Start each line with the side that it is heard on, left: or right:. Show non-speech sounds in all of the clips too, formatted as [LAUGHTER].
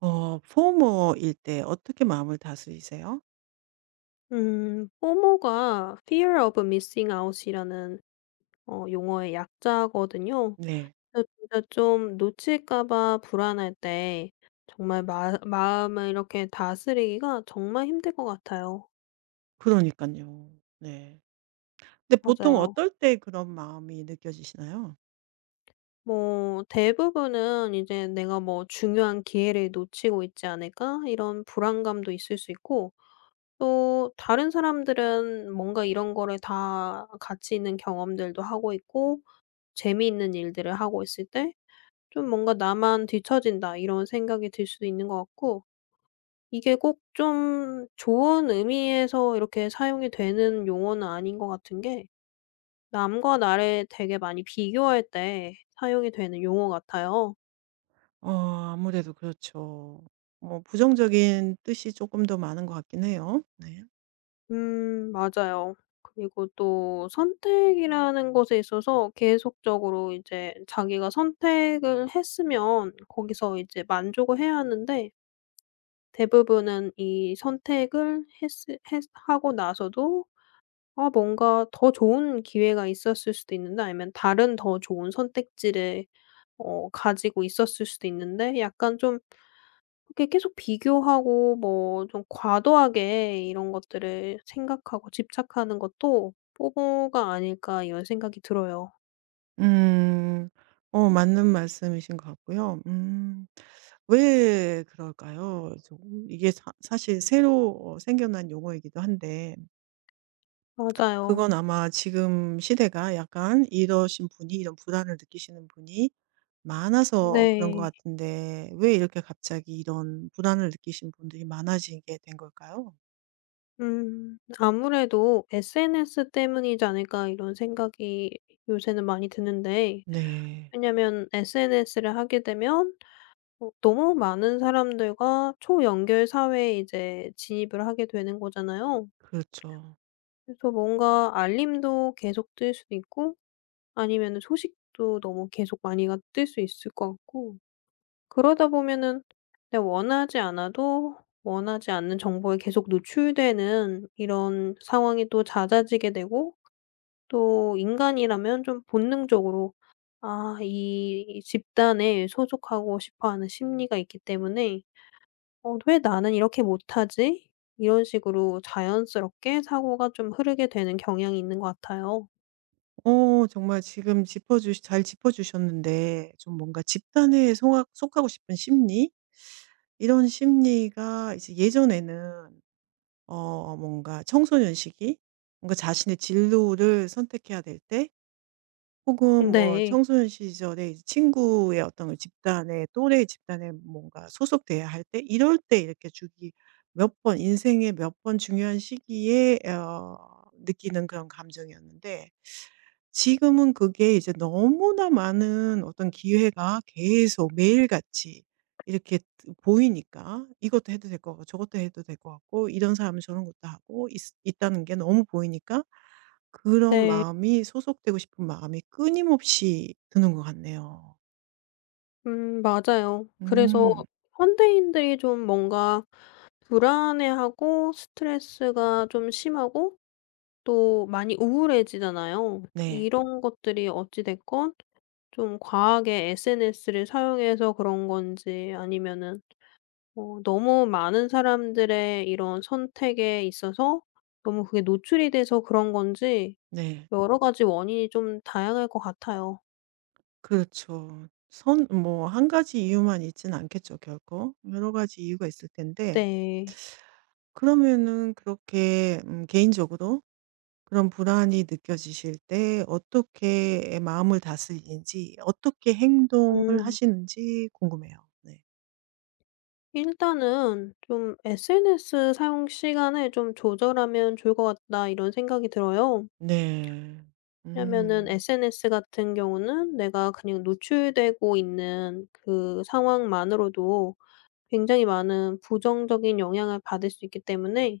right: 포머일 때 어떻게 마음을 다스리세요?
left: 포모가 fear of missing out이라는 용어의 약자거든요.
right: 네.
left: 그래서 진짜 좀 놓칠까 봐 불안할 때 정말 마 마음을 이렇게 다스리기가 정말 힘들 것 같아요.
right: 그러니까요. 네. 근데 보통
left: 맞아요.
right: 어떨 때 그런 마음이 느껴지시나요?
left: 뭐 대부분은 이제 '내가 뭐 중요한 기회를 놓치고 있지 않을까?' 이런 불안감도 있을 수 있고, 또 다른 사람들은 뭔가 이런 거를 다 가치 있는 경험들도 하고 있고 재미있는 일들을 하고 있을 때 좀 뭔가 '나만 뒤처진다.' 이런 생각이 들 수도 있는 것 같고, 이게 꼭 좀 좋은 의미에서 이렇게 사용이 되는 용어는 아닌 것 같은 게 남과 나를 되게 많이 비교할 때 사용이 되는 용어 같아요.
right: 어 아무래도 그렇죠. 뭐 부정적인 뜻이 조금 더 많은 것 같긴 해요. 네.
left: 맞아요. 그리고 또 선택이라는 것에 있어서 계속적으로 이제 자기가 선택을 했으면 거기서 이제 만족을 해야 하는데, 대부분은 이 선택을 했으 했 하고 나서도 아 뭔가 더 좋은 기회가 있었을 수도 있는데, 아니면 다른 더 좋은 선택지를 가지고 있었을 수도 있는데 약간 좀 이렇게 계속 비교하고 뭐 좀 과도하게 이런 것들을 생각하고 집착하는 것도 '뽀뽀가 아닐까.' 이런 생각이 들어요.
right: 음. 맞는 말씀이신 것 같고요. 음. 왜 그럴까요? 좀 이게 사 사실 새로 생겨난 용어이기도 한데,
left: 맞아요.
right: 그건 아마 지금 시대가 약간 이러신 분이, 이런 불안을 느끼시는 분이 많아서 그런 것
left: 네.
right: 같은데, 왜 이렇게 갑자기 이런 불안을 느끼신 분들이 많아지게 된 걸까요?
left: 음. 아무래도 'SNS 때문이지 않을까.' 이런 생각이 요새는 많이 드는데,
right: 네.
left: 왜냐면 SNS를 하게 되면 너무 많은 사람들과 초연결 사회에 이제 진입을 하게 되는 거잖아요.
right: 그렇죠.
left: 그래서 뭔가 알림도 계속 뜰 수도 있고 아니면 소식도 너무 계속 많이가 뜰 수 있을 것 같고, 그러다 보면은 내가 원하지 않아도 원하지 않는 정보에 계속 노출되는 이런 상황이 또 잦아지게 되고, 또 인간이라면 좀 본능적으로 '아 이 집단에 소속하고 싶어 하는 심리가 있기 때문에 '어 왜 나는 이렇게 못하지?' 이런 식으로 자연스럽게 사고가 좀 흐르게 되는 경향이 있는 것 같아요.
right: 정말 지금 짚어주 잘 짚어주셨는데, 좀 뭔가 집단에 속하고 싶은 심리, 이런 심리가 이제 예전에는 뭔가 청소년 시기, 뭔가 자신의 진로를 선택해야 될때, 혹은 뭐
left: 네.
right: 청소년 시절에 이제 친구의 어떤 그 집단에, 또래 집단에 뭔가 소속돼야 할 때, 이럴 때 이렇게 주기 몇 번, 인생의 몇 번 중요한 시기에 느끼는 그런 감정이었는데, 지금은 그게 이제 너무나 많은 어떤 기회가 계속 매일같이 이렇게 보이니까, 이것도 해도 될 것 같고 저것도 해도 될 것 같고, 이런 사람은 저런 것도 하고 있 있다는 게 너무 보이니까, 그런
left: 네.
right: 마음이, 소속되고 싶은 마음이 끊임없이 드는 것 같네요.
left: 맞아요. 그래서
right: 음.
left: 현대인들이 좀 뭔가 불안해하고 스트레스가 좀 심하고 또 많이 우울해지잖아요.
right: 네.
left: 이런 것들이 어찌 됐건 좀 과하게 SNS를 사용해서 그런 건지, 아니면은 너무 많은 사람들의 이런 선택에 있어서 너무 그게 노출이 돼서 그런 건지
right: 네.
left: 여러 가지 원인이 좀 다양할 것 같아요.
right: 그렇죠. 선 뭐 한 가지 이유만 있진 않겠죠, 결코. 여러 가지 이유가 있을 텐데,
left: 네.
right: 그러면은 그렇게 개인적으로 그런 불안이 느껴지실 때 어떻게 마음을 다스리는지, 어떻게 행동을
left: 음.
right: 하시는지 궁금해요. 네.
left: 일단은 좀 'SNS 사용 시간을 좀 조절하면 좋을 것 같다.' 이런 생각이 들어요.
right: 네.
left: 왜냐면은
right: 음.
left: SNS 같은 경우는 내가 그냥 노출되고 있는 그 상황만으로도 굉장히 많은 부정적인 영향을 받을 수 있기 때문에,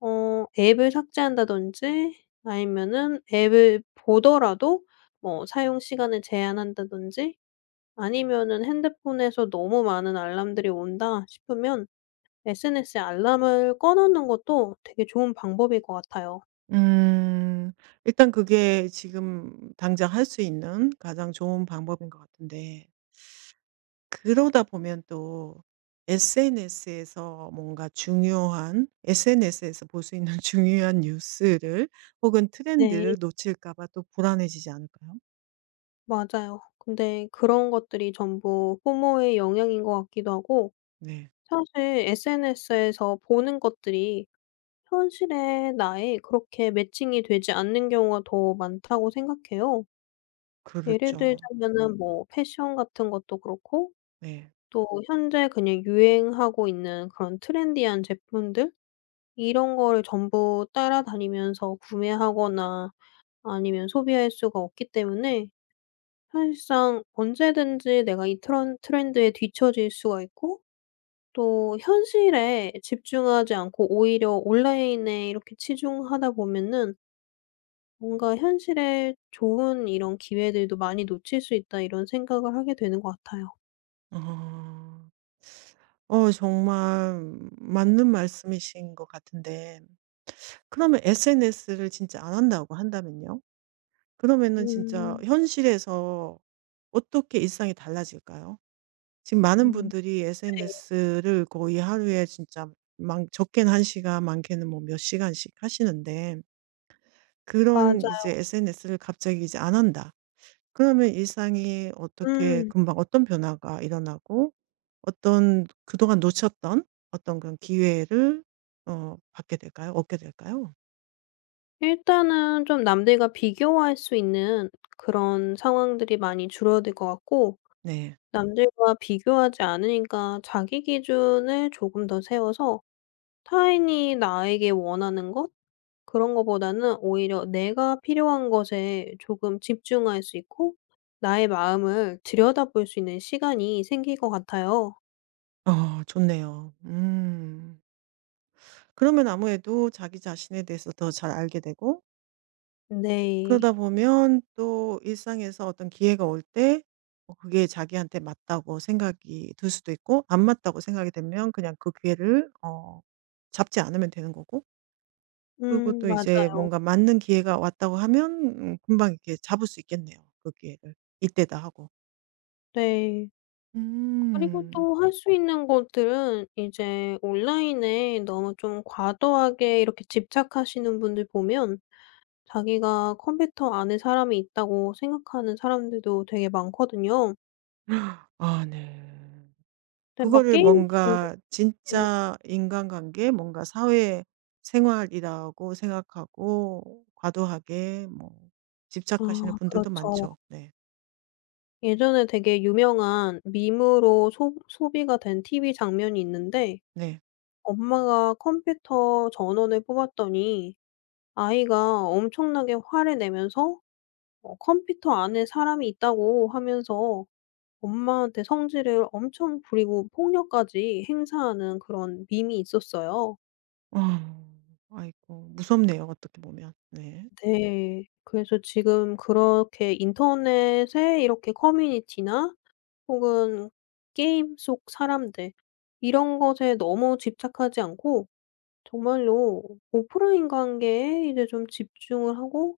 left: 앱을 삭제한다든지 아니면은 앱을 보더라도 뭐 사용 시간을 제한한다든지, 아니면은 '핸드폰에서 너무 많은 알람들이 온다.' 싶으면 SNS에 알람을 꺼 놓는 것도 되게 좋은 방법일 것 같아요.
right: 음. 일단 그게 지금 당장 할 수 있는 가장 좋은 방법인 것 같은데, 그러다 보면 또 SNS에서 뭔가 중요한, SNS에서 볼 수 있는 [LAUGHS] 중요한 뉴스를 혹은
left: 네.
right: 트렌드를 놓칠까 봐 또 불안해지지 않을까요?
left: 맞아요. 근데 그런 것들이 전부 포모의 영향인 것 같기도 하고,
right: 네.
left: 사실 SNS에서 보는 것들이 현실의 나에 그렇게 매칭이 되지 않는 경우가 더 많다고 생각해요. 예를
right: 그렇죠.
left: 들자면은 뭐 패션 같은 것도 그렇고,
right: 네.
left: 또 현재 그냥 유행하고 있는 그런 트렌디한 제품들, 이런 거를 전부 따라다니면서 구매하거나 아니면 소비할 수가 없기 때문에 사실상 언제든지 내가 이 트런 트렌드에 뒤처질 수가 있고, 또 현실에 집중하지 않고 오히려 온라인에 이렇게 치중하다 보면은 뭔가 '현실에 좋은 이런 기회들도 많이 놓칠 수 있다.' 이런 생각을 하게 되는 것 같아요.
right: 어. 정말 맞는 말씀이신 것 같은데, 그러면 SNS를 진짜 안 한다고 한다면요? 그러면은 진짜
left: 음.
right: 현실에서 어떻게 일상이 달라질까요? 지금 많은
left: 음.
right: 분들이
left: 네.
right: SNS를 거의 하루에 진짜 많 적게는 1 시간, 많게는 뭐 몇 시간씩 하시는데, 그런
left: 맞아요.
right: 이제 SNS를 갑자기 이제 안 한다. 그러면 일상이 어떻게
left: 음.
right: 금방 어떤 변화가 일어나고, 어떤 그동안 놓쳤던 어떤 그런 기회를 받게 될까요? 얻게 될까요?
left: 일단은 좀 남들과 비교할 수 있는 그런 상황들이 많이 줄어들 것 같고,
right: 네.
left: 남들과 비교하지 않으니까 자기 기준을 조금 더 세워서 타인이 나에게 원하는 것, 그런 거보다는 오히려 내가 필요한 것에 조금 집중할 수 있고 나의 마음을 들여다볼 수 있는 시간이 생길 것 같아요.
right: 좋네요. 음. 그러면 아무래도 자기 자신에 대해서 더 잘 알게 되고, 그러다
left: 네.
right: 보면 또 일상에서 어떤 기회가 올 때, 그게 자기한테 맞다고 생각이 들 수도 있고, 안 맞다고 생각이 되면 그냥 그 기회를 잡지 않으면 되는 거고, 그리고 또 이제
left: 맞아요.
right: 뭔가 맞는 기회가 왔다고 하면 금방 이렇게 잡을 수 있겠네요, 그 기회를. '이때다.' 하고.
left: 네. 그리고
right: 음.
left: 또 할 수 있는 것들은, 이제 온라인에 너무 좀 과도하게 이렇게 집착하시는 분들 보면 자기가 컴퓨터 안에 사람이 있다고 생각하는 사람들도 되게 많거든요.
right: 아, 네.
left: 근데 막
right: 그거를
left: 게임
right: 뭔가
left: 중독네
right: 진짜 인간관계, 뭔가 사회 생활이라고 생각하고 과도하게 뭐
left: 아
right: 집착하시는 분들도
left: 그렇죠.
right: 많죠. 네.
left: 예전에 되게 유명한 밈으로 소 소비가 된 TV 장면이 있는데,
right: 네.
left: 엄마가 컴퓨터 전원을 뽑았더니 아이가 엄청나게 화를 내면서 컴퓨터 안에 사람이 있다고 하면서 엄마한테 성질을 엄청 부리고 폭력까지 행사하는 그런 밈이 있었어요.
right: 아. 아이고 무섭네요, 어떻게 보면. 네.
left: 네. 그래서 지금 그렇게 인터넷에 이렇게 커뮤니티나, 혹은 게임 속 사람들, 이런 것에 너무 집착하지 않고 정말로 오프라인 관계에 이제 좀 집중을 하고,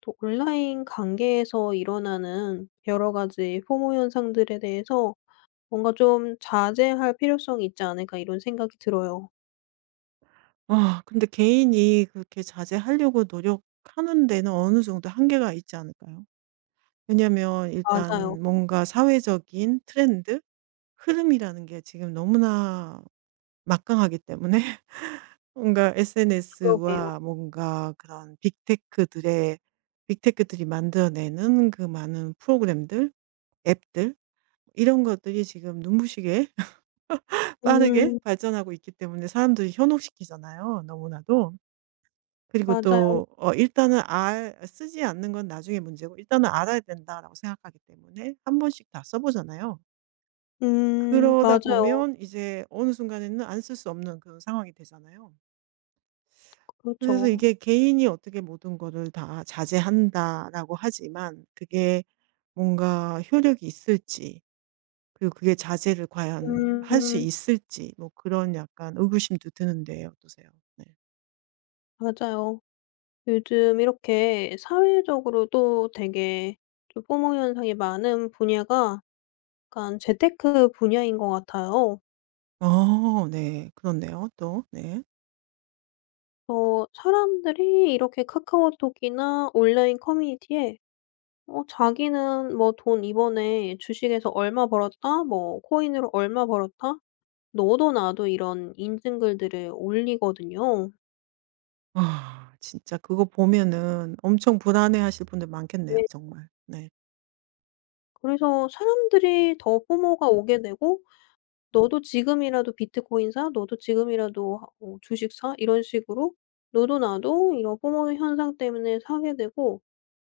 left: 또 온라인 관계에서 일어나는 여러 가지 포모 현상들에 대해서 뭔가 좀 '자제할 필요성이 있지 않을까.' 이런 생각이 들어요.
right: 아, 근데 개인이 그렇게 자제하려고 노력하는 데는 어느 정도 한계가 있지 않을까요? 왜냐면
left: 맞아요.
right: 일단 뭔가 사회적인 트렌드, 흐름이라는 게 지금 너무나 막강하기 때문에 [LAUGHS] 뭔가
left: 그러게요.
right: SNS와 뭔가 그런 빅테크들의 빅테크들이 만들어내는 그 많은 프로그램들, 앱들, 이런 것들이 지금 눈부시게 [LAUGHS] 빠르게
left: 음
right: 발전하고 있기 때문에 사람들이 현혹시키잖아요, 너무나도. 그리고
left: 맞아요.
right: 또 일단은 알 쓰지 않는 건 나중에 문제고, 일단은 알아야 된다라고 생각하기 때문에 한 번씩 다 써 보잖아요. 그러다
left: 맞아요.
right: 보면 이제 어느 순간에는 안 쓸 수 없는 그런 상황이 되잖아요. 그래서
left: 그렇죠.
right: 이게 개인이 어떻게 모든 거를 다 자제한다라고 하지만, 그게 뭔가 효력이 있을지, 그리고 그게 자제를 과연 할 수
left: 음
right: 있을지, 뭐 그런 약간 의구심도 드는데 어떠세요? 네.
left: 맞아요. 요즘 이렇게 사회적으로도 되게 좀 포모 현상이 많은 분야가 약간 재테크 분야인 것 같아요.
right: 어, 네. 그렇네요, 또. 네.
left: 사람들이 이렇게 카카오톡이나 온라인 커뮤니티에 자기는 뭐 "돈 이번에 주식에서 얼마 벌었다." 뭐 "코인으로 얼마 벌었다." 너도 나도 이런 인증글들을 올리거든요.
right: 아, 진짜 그거 보면은 엄청 불안해하실 분들 많겠네요,
left: 네.
right: 정말. 네.
left: 그래서 사람들이 더 포모가 오게 되고 "너도 지금이라도 비트코인 사. 너도 지금이라도 하 어 주식 사." 이런 식으로 너도 나도 이런 포모 현상 때문에 사게 되고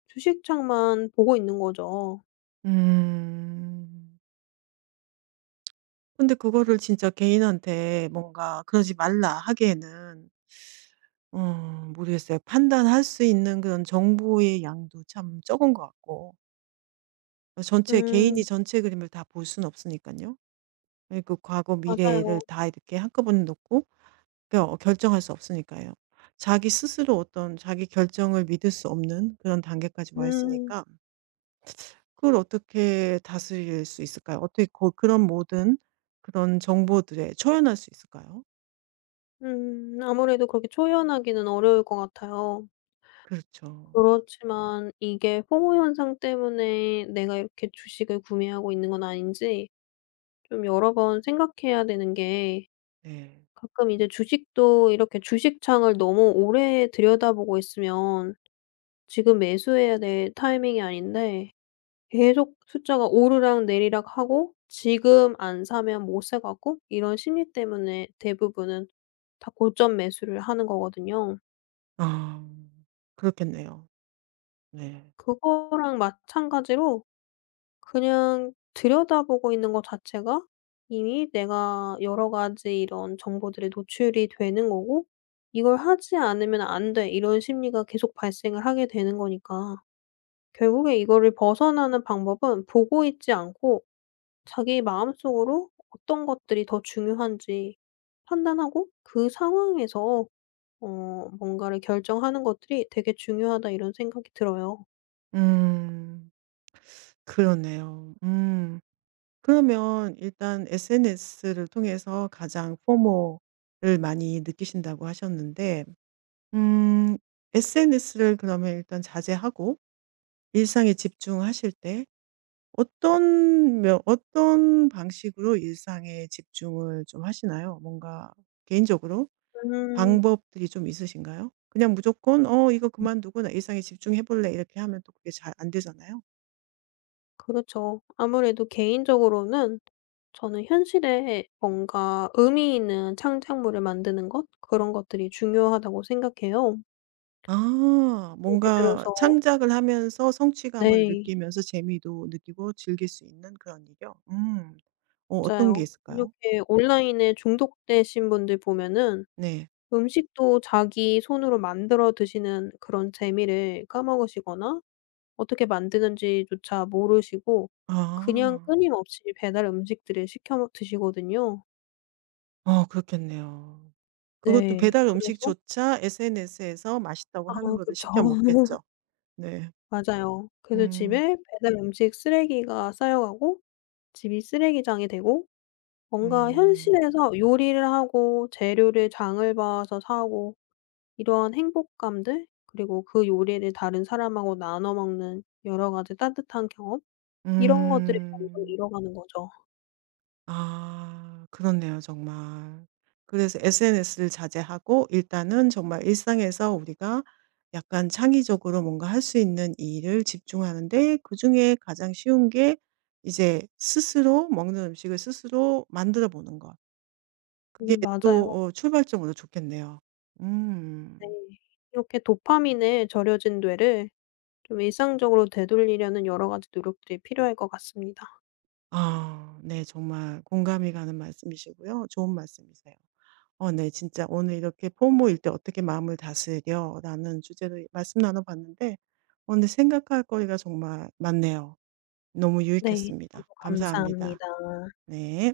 left: 주식창만 보고 있는 거죠.
right: 음. 근데 그거를 진짜 개인한테 뭔가 "그러지 말라." 하기에는, 모르겠어요. 판단할 수 있는 그런 정보의 양도 참 적은 것 같고, 전체, 개인이
left: 음
right: 전체 그림을 다 볼 수는 없으니까요. 그 과거,
left: 맞아요.
right: 미래를 다 이렇게 한꺼번에 놓고 어, 결정할 수 없으니까요. 자기 스스로 어떤 자기 결정을 믿을 수 없는 그런 단계까지 와
left: 음.
right: 있으니까, 그걸 어떻게 다스릴 수 있을까요? 어떻게 그런 모든, 그런 정보들에 초연할 수 있을까요?
left: 음. 아무래도 그렇게 초연하기는 어려울 것 같아요.
right: 그렇죠.
left: 그렇지만 이게 포모 현상 때문에 내가 이렇게 주식을 구매하고 있는 건 아닌지 좀 여러 번 생각해야 되는 게,
right: 네.
left: 가끔 이제 주식도 이렇게 주식창을 너무 오래 들여다보고 있으면 지금 매수해야 될 타이밍이 아닌데 계속 숫자가 오르락 내리락 하고 지금 안 사면 못 사 갖고 이런 심리 때문에 대부분은 다 고점 매수를 하는 거거든요.
right: 아, 그렇겠네요. 네.
left: 그거랑 마찬가지로 그냥 들여다보고 있는 것 자체가 이미 내가 여러 가지 이런 정보들에 노출이 되는 거고, '이걸 하지 않으면 안 돼.' 이런 심리가 계속 발생을 하게 되는 거니까, 결국에 이거를 벗어나는 방법은 보고 있지 않고 자기 마음속으로 어떤 것들이 더 중요한지 판단하고, 그 상황에서 뭔가를 결정하는 것들이 되게 중요하다, 이런 생각이 들어요.
right: 음. 그러네요. 음. 그러면 일단 SNS를 통해서 가장 포모를 많이 느끼신다고 하셨는데, 음 SNS를 그러면 일단 자제하고 일상에 집중하실 때, 어떤 방식으로 일상에 집중을 좀 하시나요? 뭔가 개인적으로
left: 음.
right: 방법들이 좀 있으신가요? 그냥 무조건 '어 이거 그만두고 나 일상에 집중해 볼래.' 이렇게 하면 또 그게 잘 안 되잖아요.
left: 그렇죠. 아무래도 개인적으로는 저는 현실에 뭔가 의미 있는 창작물을 만드는 것, 그런 것들이 중요하다고 생각해요.
right: 아,
left: 예를
right: 뭔가
left: 들어서
right: 창작을 하면서 성취감을
left: 네.
right: 느끼면서 재미도 느끼고 즐길 수 있는 그런 일이요? 음. 어떤 게
left: 맞아요.
right: 있을까요?
left: 이렇게 온라인에 중독되신 분들 보면은
right: 네.
left: 음식도 자기 손으로 만들어 드시는 그런 재미를 까먹으시거나 어떻게 만드는지조차 모르시고 그냥
right: 아.
left: 끊임없이 배달 음식들을 시켜 먹 드시거든요.
right: 그렇겠네요. 그것도
left: 네.
right: 배달
left: 그래서
right: 음식조차 SNS에서 맛있다고
left: 아
right: 하는 거를
left: 그쵸.
right: 시켜 먹겠죠. 네.
left: 맞아요. 그래서
right: 음.
left: 집에 배달 음식 쓰레기가 쌓여가고 집이 쓰레기장이 되고 뭔가
right: 음.
left: 현실에서 요리를 하고 재료를 장을 봐서 사고, 이러한 행복감들 그리고 그 요리를 다른 사람하고 나눠 먹는 여러 가지 따뜻한 경험, 이런 것들이 점점
right: 음.
left: 잃어가는 거죠.
right: 아, 그렇네요, 정말. 그래서 SNS를 자제하고 일단은 정말 일상에서 우리가 약간 창의적으로 뭔가 할 수 있는 일을 집중하는데, 그중에 가장 쉬운 게 이제 스스로 먹는 음식을 스스로 만들어 보는 것.
left: 네
right: 그게
left: 맞아요.
right: 또 출발점으로 좋겠네요. 음.
left: 네. 이렇게 도파민의 절여진 뇌를 좀 일상적으로 되돌리려는 여러 가지 노력들이 필요할 것 같습니다.
right: 아, 네, 정말 공감이 가는 말씀이시고요. 좋은 말씀이세요. 어, 네. 진짜 오늘 이렇게 "부모일 때 어떻게 마음을 다스려?"라는 주제로 말씀 나눠 봤는데, 오늘 생각할 거리가 정말 많네요. 너무
left: 네. 저도
right: 유익했습니다. 감사합니다.
left: 감사합니다.
right: 네.